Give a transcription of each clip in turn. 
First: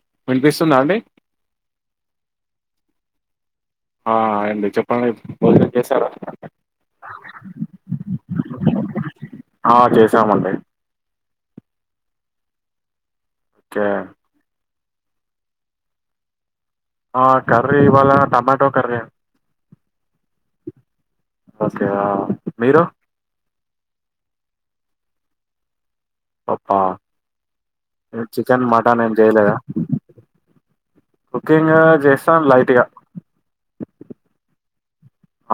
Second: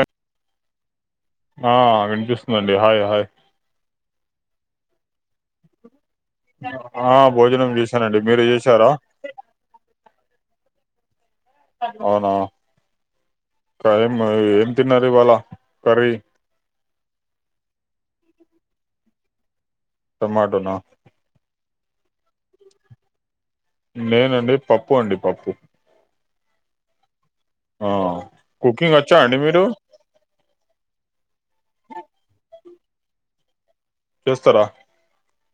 At వినిపిస్తుందా అండి ఆ వినిపిస్ ఊ అండీ హాయ్ హాయ్ ఆ హాయ్ అండి, చెప్పండి. భోజనం చేశారా? ఆ భోజనం చేశానండి. మీరు చేశారా? ఆ చేసామండి అవునా? ఓకే కాయం మరి, ఏమ్? తిన్నర్ ఇవాల కరీ ఆ కర్రీ ఇవాల టమాటో కర్రీ మటునా మీరు నేనండి పప్పు అండి పప్పు పప్పా ఆ ఉ చికెన్ కుకింగ్ మటన్ ఏం వచ్చా అండి చేయలేదా మీరు కుకింగ్ ఆ చేస్తాను లైట్ గా చేస్తారా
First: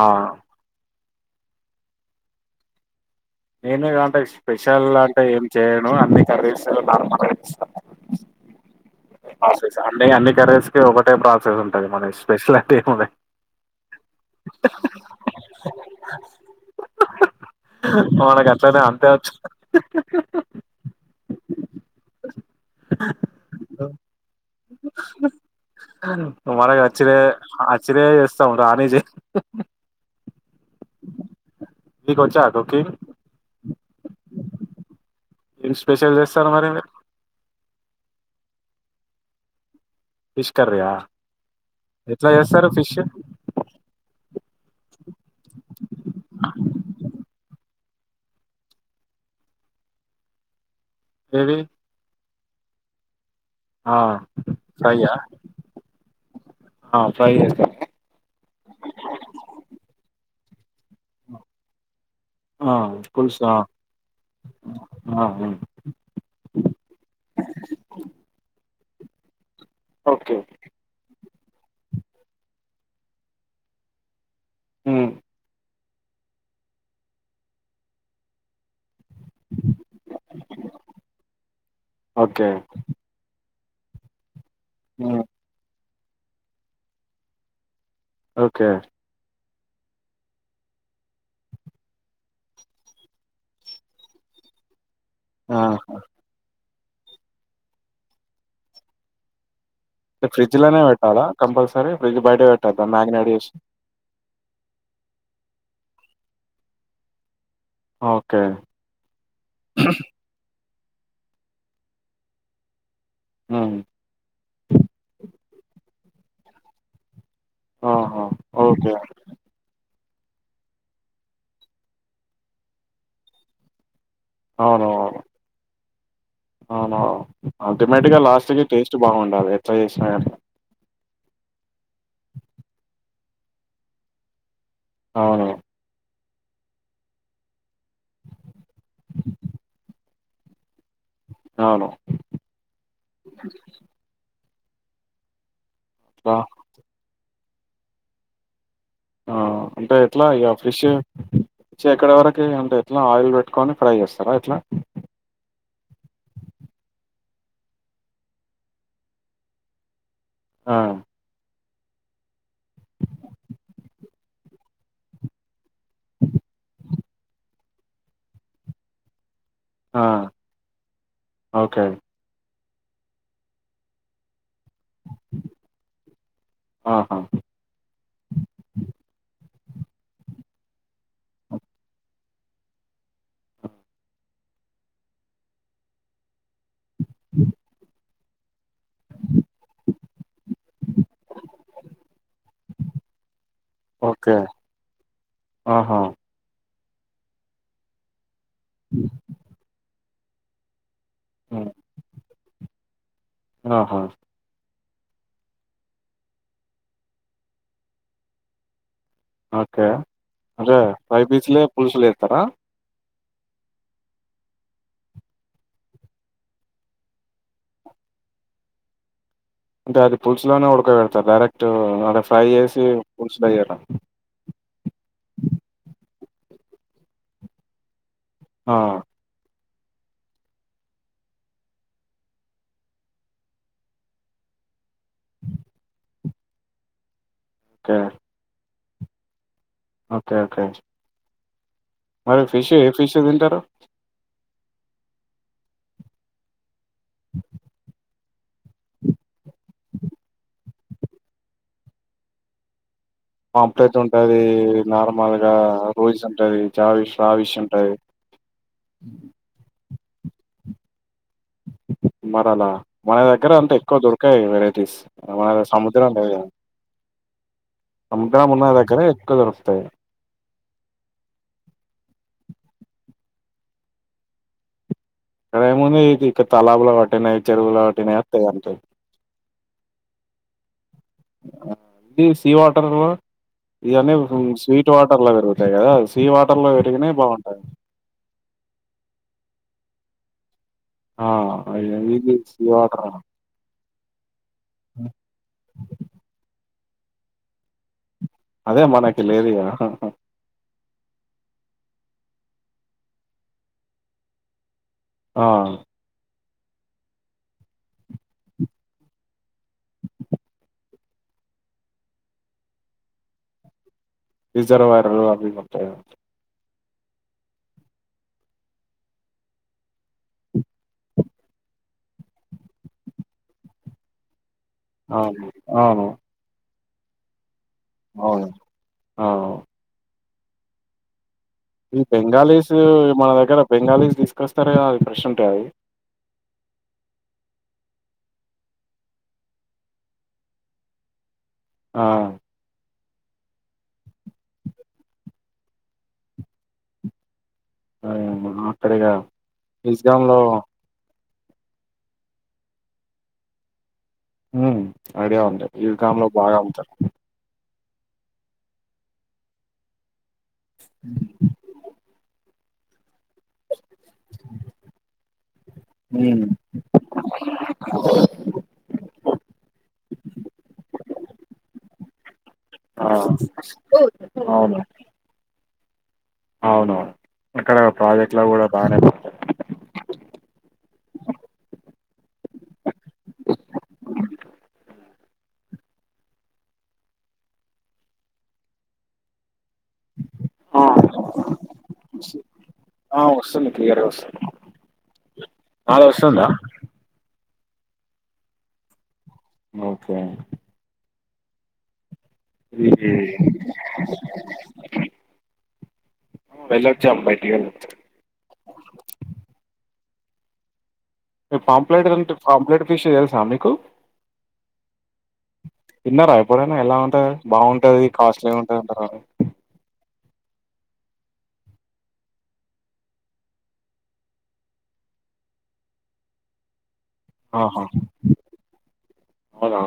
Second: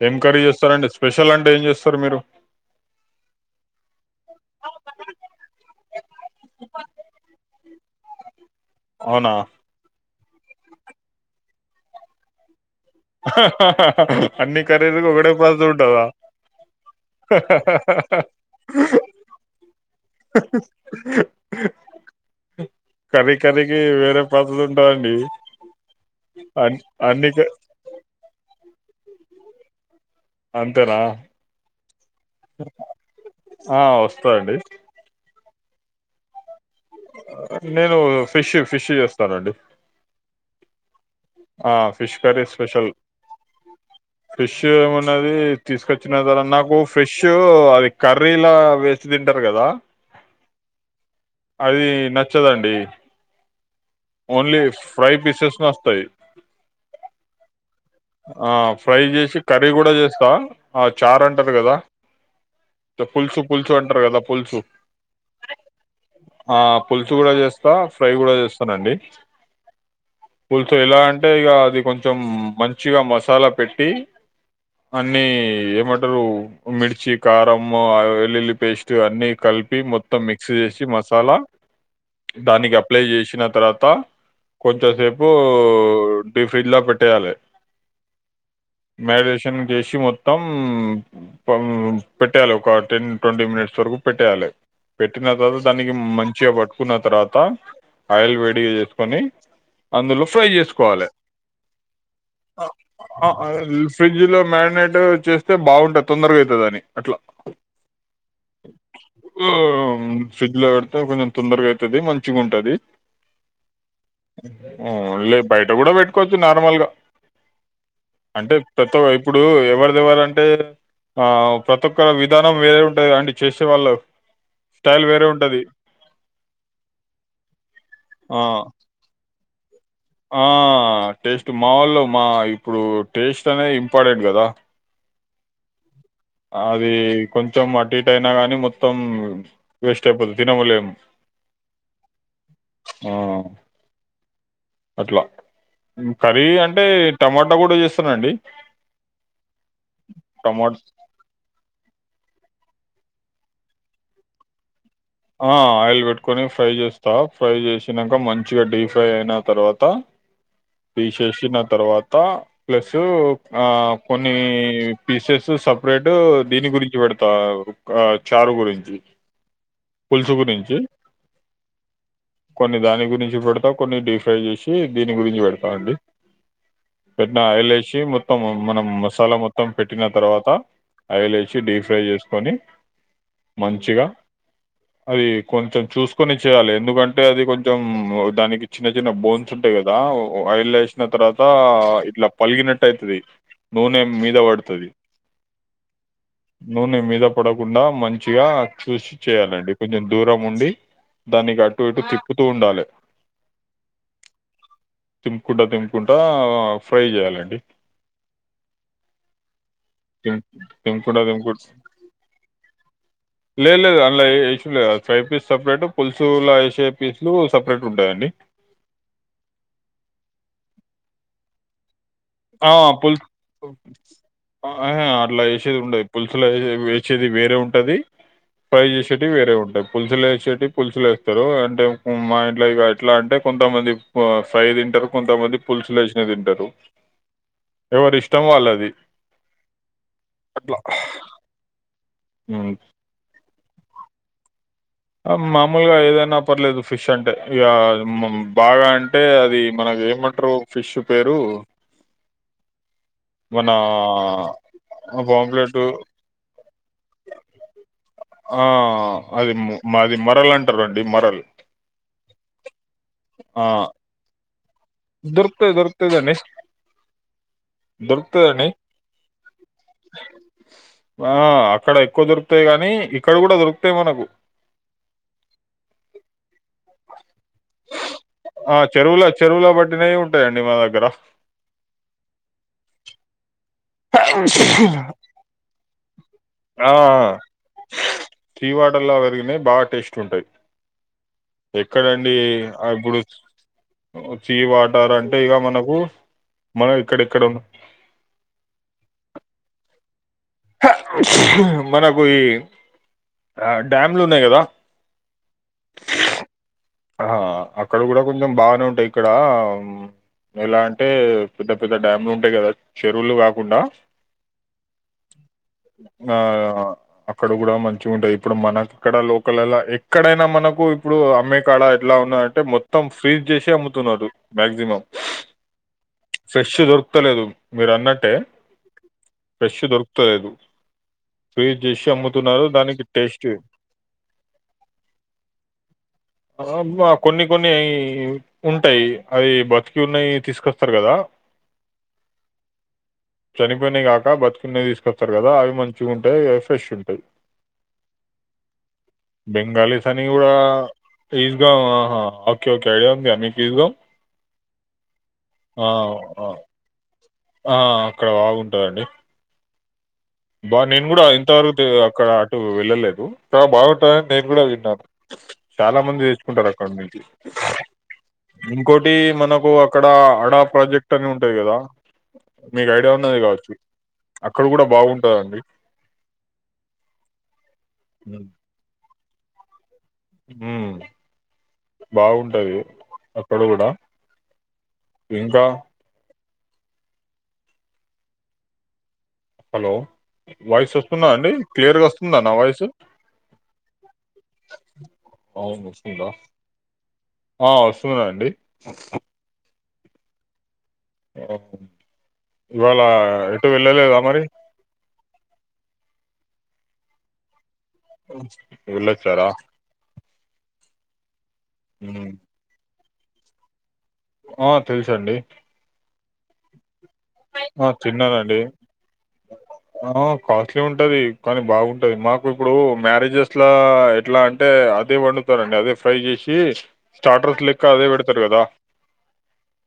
ఆ ఏం కరీ చేస్తారండి స్పెషల్ అంటే ఏం చేస్తారు మీరు నేను కాంటే స్పెషల్ అంటే ఏం చేయను అన్ని కర్రీస్ నార్మల్ కర్రీ ఇస్తాను అవునా అండి అని కరీస్ కి ఒకటే ప్రాసెస్ ఉంటది మన ఎ స్పెషల్ అంటే ఏముండదు అన్ని ఖరీదుకూ ఒకటే పాస్ ఉంటదా మనకు అట్లనే అంతే వచ్చు కర్రీ కర్రీకి వేరే పద్ధలు ఉంటాయండి అ అన్నిక చ్చినాయే చేస్తాం రానీయ్ చేయ్ అంతేనా నీకొచ్చా కుకింగ్ ఆ వస్తాండి ఏం స్పెషల్ చేస్తారు మరి మీరు నేను ఫిష్ ఫిష్ చేస్తానండి ఫిష్ కర్రీ ఆ ఆ ఫిష్ కర్రీ స్పెషల్ ఫిష్ ఏమున్నది తీసుకొచ్చిన తరా నాకు ఫిషూ అవి కర్రీలా వేసి తింటారు కదా ఏవి అది నక్ చ్చదండి ఆ ఓన్లీ ఫ్రై ఫ్రైయా పీసెస్ నస్తాయ్ ఆ ఫ్రై చేస్తారు ఆ ఫ్రై చేసి కర్రీ కూడా చేస్తా చారు అంటారు కదా ఆ పులుసు పులుసా పులుసు అంటారు కదా పులుసు ఆ ఆ, ఆ. ఆ పులుసు కూడా చేస్తా ఫ్రై కూడా చేస్తానండి ఓకే పులుసు ఎలా అంటే ఇగ అది కొంచెం మన్ చిగా మసాలా పెట్టి ఉమ్ అన్నీ ఏమంట్ టరు మిర్చి కారం ఆ వెల్లుల్లి పేస్ట్ ట్ అన్నీ కలిపి మొత్తం మిక్స్ చేసి మసాలా ఓకే దానికి అప్లై చేసిన తర్వా త కొంచెం ఉమ్ సేపూ ట్వంటీ ఫీడ్లో పెట్టేయాలే ఓకే తం చేసి మొత్తం పం పెట్టేయాలే ఒక టెన్ ట్వంటీ మినిట్స్ వరకు పెట్టేయాలే పెట్టిన ఆ తర్వాత దానికి మంచిగా పట్ కున్న తర్వాత ఆయిల్ వేడిగా చేసుకుని ఫ్రిడ్జ్ లోనే పెట్టాలా కంపల్సరీ ఫ్రిడ్జ్ బయట ఆ పెట్టద్దా మ్యాగినేట్ ఆ ఆ చేసి ఫ్రిడ్జ్ లో మ్యాండేటర్ చేస్తే బాగుంటద్ తొందరగైతదని అట్లా ఓకే అమ్ ఫ్రిజ్ లో పెడ్ తే కొంచెం తొందరగైతది మంచిగుంటది ఉమ్ ఓ లెప్ బయట కూడా పెట్కోవచ్చు నార్మల్ గా. ఆహా అంటే ఓకే [unintelligible] ఇప్పుడు ఎవరి వాలంటే ఆ ప్రతి ఒక్క విధానం వేరుంటది అండి చేసే వాళ్ళ స్టైల్ అవునవును వేరే ఉంటది అవును అల్టిమేట్గా ఆ లాస్ట్ కి టేస్ట్ బాగుండాలే ఆ టేస్ట్ మావొళ్ళ మా ఇప్పుడు టేస్ట్ అనేది ఇంపాడెంట్ గదా. అవును. అది కొంచెం అటు ఇటు అయినా గానీ మొత్తం వేస్ట్ ఐపొతది తినలేం. అవును ఆ. అట్లా. కర్రీ అంటే టమాట ట కూడా చేస్తనండి. ఆ అంటే ఎట్లా ఇగా ఫ్రెష్ చే ఎక్కడ వరకి అంటే ఆయిల్ పెట్టుకొని ఫ్రై చేస్తారా ఎట్లా. ఆ ఆయిల్ పెట్టుకొని ఫ్రై చేస్తా ఫ్రై చేసినంక మంచిగా డీ ఫ్రై అయిన తర్వాత. ఆ పిశేషి నత్ తర్వాత ప్లస్ ఆ కొన్నీ పీసెస్ సప్ ప్రేట్ దీని గురించి పెడుత ఆ ఒక చారు గురించి. ఆ పులుసు గురించి ఓకే. కొన్ని దాని గురించి పెడతా కొన్ని డీఫ్రై చేసి దీని గురించి పెడతాండి ఆహా పెట్టిన ఆయిల్ వేసి మొత్తం మనం మసాలా మొ మొత్తం పెట్టిన తర్వాత అయలేసి డీప్ ఫ్రై చేసుకొని మంచిగా అది కొంచెం చూసుకొని చేయాలే ఎందుకంటే అది కొంచెం దానికి చిన్న చిన్న బోన్స్ ఉంటాయి కదా ఆయిల్ల వేసిన తర్వాత ఇట్లా పలిగినట్టు అయితది నూనె ఓకే మీద పడుతది ఆహా నూనె మీద పడకుండా మం ఇగా చూశి కొంచెం దూరం ఉండి దానికి హ్మ్ అట్టు ఇటు తిప్పుతూ ఉండాలే ఆహా తింపుకుంటా తింపుకుంటా ఫ్రై చేయాలండి అ ఓకే తిం- అంటే తింపుకుంటా ఫైవ్ తింపుకుంట బీచ్లే పులుసులు వేస్తారా లేదు లేదు అందులా వే ఫైవ్ పీస్ సపరేట్ పులుసులా వేసే పీసులు సపరేట్ ఉంటాయండి అంటే అది పుల్స్ లోనే ఉడుకోబ పెడతారు డైరెక్ట్ ఫ్రై ఆ చేసి పుల్ పులుసులు ఎయ్యరా అట్లాసేది ఉండ పులుసులు వేసేది వేరే ఉంటది ఆ పై చేసటి వేరే ఉంటబ్ పులుసులు వేసేటి పులుసులు వేస్తారు అంటే మా ఇంట్లో ఇక ఎట్లా అంటే కొంతమంది ఫ్రై తింటారు కొంతమంది పులుసులు వేసిన తింటారు ఓకే ఎవరి ఇష్టం వాళ్ళది ఓకే ఓకే అట్లా మరి ఫిష్ ఉమ్. ఏ ఫిష్ తింటారు మామూలుగా ఏదైనా పర్లేదు ఫిష్ అంటే ఇ బాగా అంటే అది మనకు ఏమంటారు ఫిష్ పేరు మన పాంప్టట్ ఉంటది నార్మల్ గా పాంప్లెట్ రోజస్ ఉంటది చావివిశ్యంటయి ఆ అది మ- మాది మరలు అంటారండి మరలు మరి అలా మన దగ్గర ఆ అంతా ఎక్కువ దొరకాయి వేర దొరుకుతది దొకుతుదండి సముద్రం ఉన్న దొరుకుతుదండి దగ్గర ఎక్కువ దొరుకుతాయి ఆ అక్కడ ఎక్కువ దొరుకు తాయి గానీ ఇక్కడ కూడా దొరుకుతాయి మనకు ఇక్కడ ఏముంది ఇది ఇక్కడ తలాబలో వాట్టినాయి చెరువులో వాట్టినాయి వస్తా అంటంది ఉంటాయిండి మా దగ్గర ఇ సీ వాటర్ల్వా ఇదిన్న స్వీట్ వాటర్లా పెరుగుతాయి కదా సీ వాటర్ లో ఆ పెరిగినయి బాగుంటాయి సీవాట్ర్లా వకినే బాగా టేస్ట్ ఉంటాయి ఆ ఎక్కడండి ఇది సీ వాటర్ ఇప్పుడు సి వాటర్ అంటే ఇక మనకు మనం ఇక్కడ ఇక్కడ అదే మనకి లేదుయా మనకు ఆ డ్యామ్లు ఉన్నాయి కదా ఆ ఆహ అక్కడ కూడా కొంచెం బాగానే ఉంటాయి ఇక్కడ ఎలా అంటే పెద్ద పెద్ద డ్యామ్లు ఉంటాయి కదా చెరువులు కాకుండా రిజర్వాయర్ ఆ అక్కడ కూడా మంచి ఉంటాయి ఇప్పుడు మనకుక్కడ లోకల్లా ఎక్కడైనా మనకు ఇప్పుడు అమ్మె క్కడ ఎట్లా ఉన్నా అంటే మొత్తం ఫ్రీజ్ చేసి అమ్ముతున్నాడు మ్యాక్సిమమ్ అవును అవును ఫ్రెష్ ద పత్తలేదు మీరు అన్నట్టే అవును అవును ఫ్రెష్ దొరుకు తలేేదు ఈ బెంగాలీస్ మన టేస్ట్ దగ్గర బెంగాలీస్ తీసుకొస్తార అది ప్రెష్ ఉంటాయి అది ఆ కొన్ని కొన్ని ఉంటాయి అది బతికి ఉన్నాయి తీసుకొస్తారు కదా ఆ చనిపోయినావి కాక బతుకున్నవి తీసుకొస్తారు కదా అవి మంచిగా ఉంటాయి అవి ఫ్రెష్ ఉంటాయి అరే అక్కడిగా నిజగా లో ఈజగాహా ఓకే ఓకే ఐడియా ఉందియా మీకు ఈజగాం ఐడియా ఉంది ఈకాంలో బాగా ఉంటారు ఆ అక్కడ బాగుంటుందండి బా నేను కూడా ఇంతవరకు అక్కడ వెళ్ళలేదు ఇడ బాగుంటుందిని నేను కూడా తిన్నారు చాలా మంది ఉమ్ వసుకుంటారు అక్కడ నుంచి ఇంకోటి మనకు అక్కడ అడా ప్రాజెక్ట్ అని ఉంటాయి కదా మీకు ఆ ఐడియా ఉన్నది కావచ్చు అక్కడ అవును కూడా బాగుంటు అది అవునవును అక్కడ ప్రాజెక్ట్ లో కూడా బాగానే పడతారు హ బాగుంటాది అప్పుడు కూడా ఏంకా హలో ఆ వాయిస్ వస్తుందా అండి క్లియర్గా వస్తుందా నా వాయిస్ ఆ వస్తుంది క్లియర్గా వస్తుంది అవును వస్తుందా ఆ వస్తున్నా అండి ఓకే ఓక ఇది ఇవాళ ఎటు వెళ్ళలేదా మరి వెళ్లొచ్చాం బయటికి వెళ్ళొచ్చా వెళ్లొచ్చారా పాంప్లలేట్ అంట పాంప్లేట్ విష తెలుసా మీకు ఆ తెలుసండి తిన్నారా ఎప్పుడైనా ఎలా ఉంటారు ఆ బాగుంటది కాస్ట్లీ తిన్నానండి ఉంటదింటారు ఆ కాస్ట్లీ ఉంటది కానీ బాగుంటది మాకు ఇప్పుడు మ్యారేజెస్లా ఎట్లా అంటే అదే వండుతారండి అదే ఫ్రై చేసి స్టార్టర్స్ లెక్క ఆహా అదే పెడతారు కదా అవునా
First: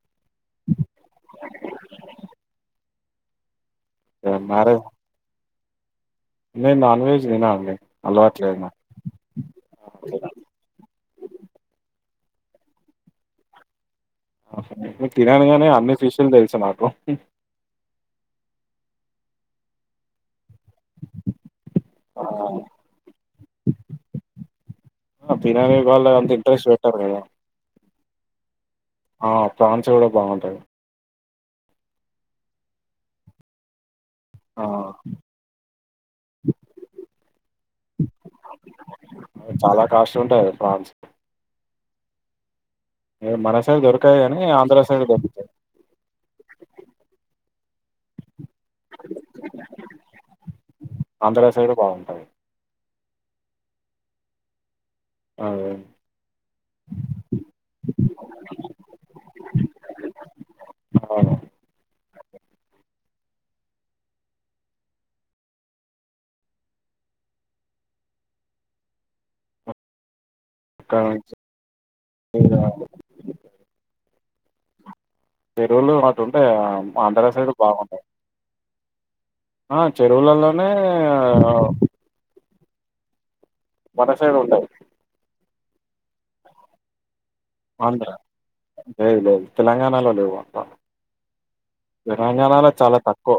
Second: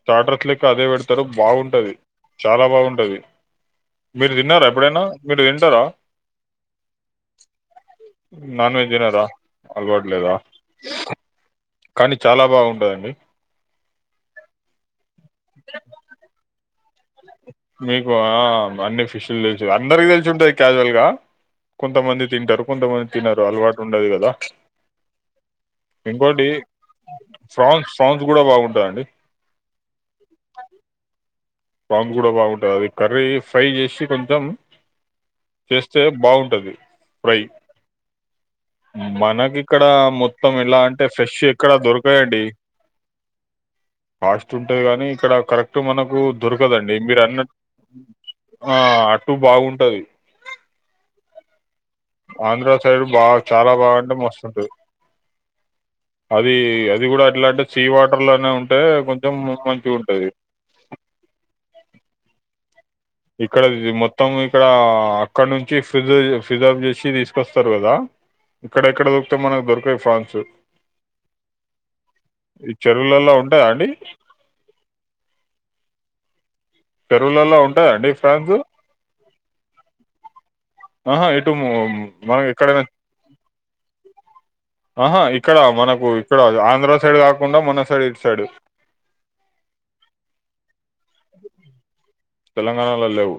స్టార్టస్ లెక్క అదే పెడతారు బావుంటది చాలా బా బావుంటది మీరు తిన్నారా మ్యారేజ్ ఎప్పుడైనా మీరు తింటరా నేను నాన్ వెజ్ తిన అండి అలవాటు లేదు నాన్ వెజ్ తినారా అలవాట్లేదా కానీ చాలా బావుంటది హ్మ్ ఆ తిననుగానీ అన్ని ఫిష్లు తెలుసు నాకు మీకు ఆ అన్ని ఫిషులు తెలుసు అందరికీ తెలిసి ఉంటాయి క్యాజువల్గా ఆ, కొంతమంది తింటారు కొంతమంది తినరు అలవాటు ఉండదు కదా తినని వాళ్ళు అంత ఇంకోటి ఇంట్రెస్ట్ పెట్టారు కదా ఫ్రాన్స్ ప్రాన్స్ కూడా బాగుంటాయి ఆ ప్రాన్స్ కూడా బాగుంటాయి ప్రాన్స్ కూడా బావుంటది అది కర్రీ ఫ్రై చేసి కొంచం ఆ చేస్తే బావుంటది ఫ్రై మనకి ఇక్కడ చాలా కాస్ట్ ఉంటాయి మొత్తం ఎలా ప్రాన్స్ అంటే ఫ్రెష్ ఎక్కడ దొరుక పేండి మన సైడ్ దొరకదు కాని ఉంటది ఆంధ్ర సైడ్ గానీ ఇక్కడ దొరుకుతాయి కరెక్ట్ మనకు దొరకదండి మీరు అన్నట్టు ఆ అటు బావుంటది ఆంధ్ర సైడ్ బాగుంటాయి ఆంధ్ర సైడ్ బా చాలా బా అంటే మస్తుంటుంది అదే అది అది కూడా అట్లాంటే సీ వాటర్ లోనే ఉంటే కొంచెం మంచిగ ఉంటది. అవును ఇక్కడ ఇది మొత్తం ఇక్కడ అక్కడ నుంచి ఫిజర్ ఫిజర్ఫ్ చేసి తీసుకొస్తారు కదా ఇక్కడ ఎక్కడ దొరకుతయి మనకు దొరకవు ప్రాన్స్ అక్కడ నుంచి ఇగ ఈ చెరువులలో ఉంటాయా అండి చెరువులు అటుంటయా చెరువులలో ఉంటాయా అండి ప్రాన్స్ ఆ చెరువులలో మ ఇక్కడ మన సైడ్ ఉంటాయి ఆహా ఇక్కడ మనకు ఇక్కడ ఆంధ్ర సైడ్ కాకు ఆంధ్ర లేదు లేదు తెలంగాణలో లేవు అంట తెలంగాణలో చాలా తక్కువ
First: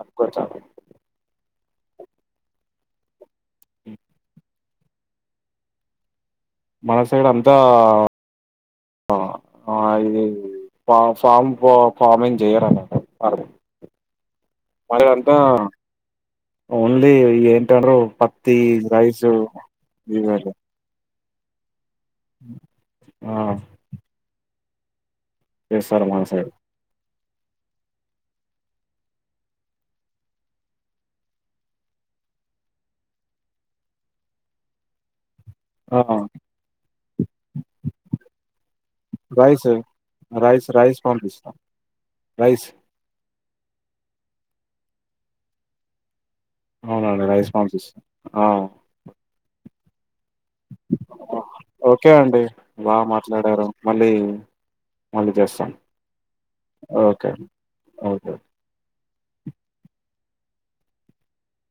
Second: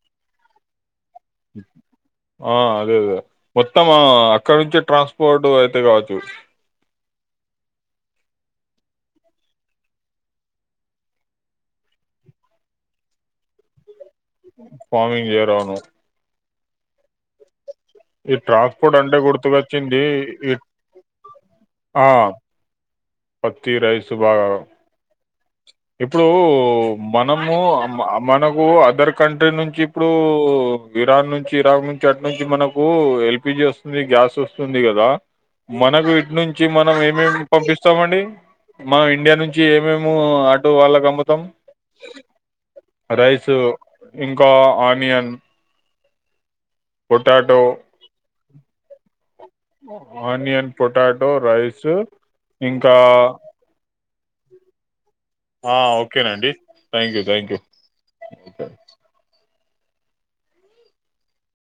తక్కువ చాలా ఆ అదే అదే మొత్తం అక్కడ నుంచి ట్రాన్స్పోర్ట్ అయితే కావచ్చు మన సైడ్ అంతా ఇది ఆ ఫామ్ ఫార్మింగ్ చేయరు అన్నమాట ఫార్మింగ్ చేయరు అవును ఓన్లీ ఏ ఈ పత్తి ట్రాన్స్పోర్ట్ అంటే రైసు గుర్తుకొచ్చింది ఇవండీ ఈ ఆ ఆ పత్తి రైసు బా అ చేస్తారు మన ఇప్పుడూ సైడ్ మనము మనకు అదర్ కంట్రీ నుంచి ఇప్పుడు ఇరాన్ నుంచి ఇరాక్ నుంచి అటు నుంచి మనకు ఎల్పిజి వస్తుంది గ్యాస్ వస్తుంది కదా ఆ మనకు ఇట్ నుంచి మనం ఏమేమి పంపిస్తామండి మనం ఇండియా నుంచి రైస్ ఏమేమో రైస్ రైస్ వాళ్ళకమ్ముతాం పంపిస్తాం రైస్ రైస్ సు ఇంకా ఆనియన్ అవునండి రైస్ పొటాటో పంపిస్తాం ఆ ఓ ఆనియన్ పొటాటో రైస్ ఇంకా మళ్లీ ఆ ఓకేనండి thank you okay thank you okay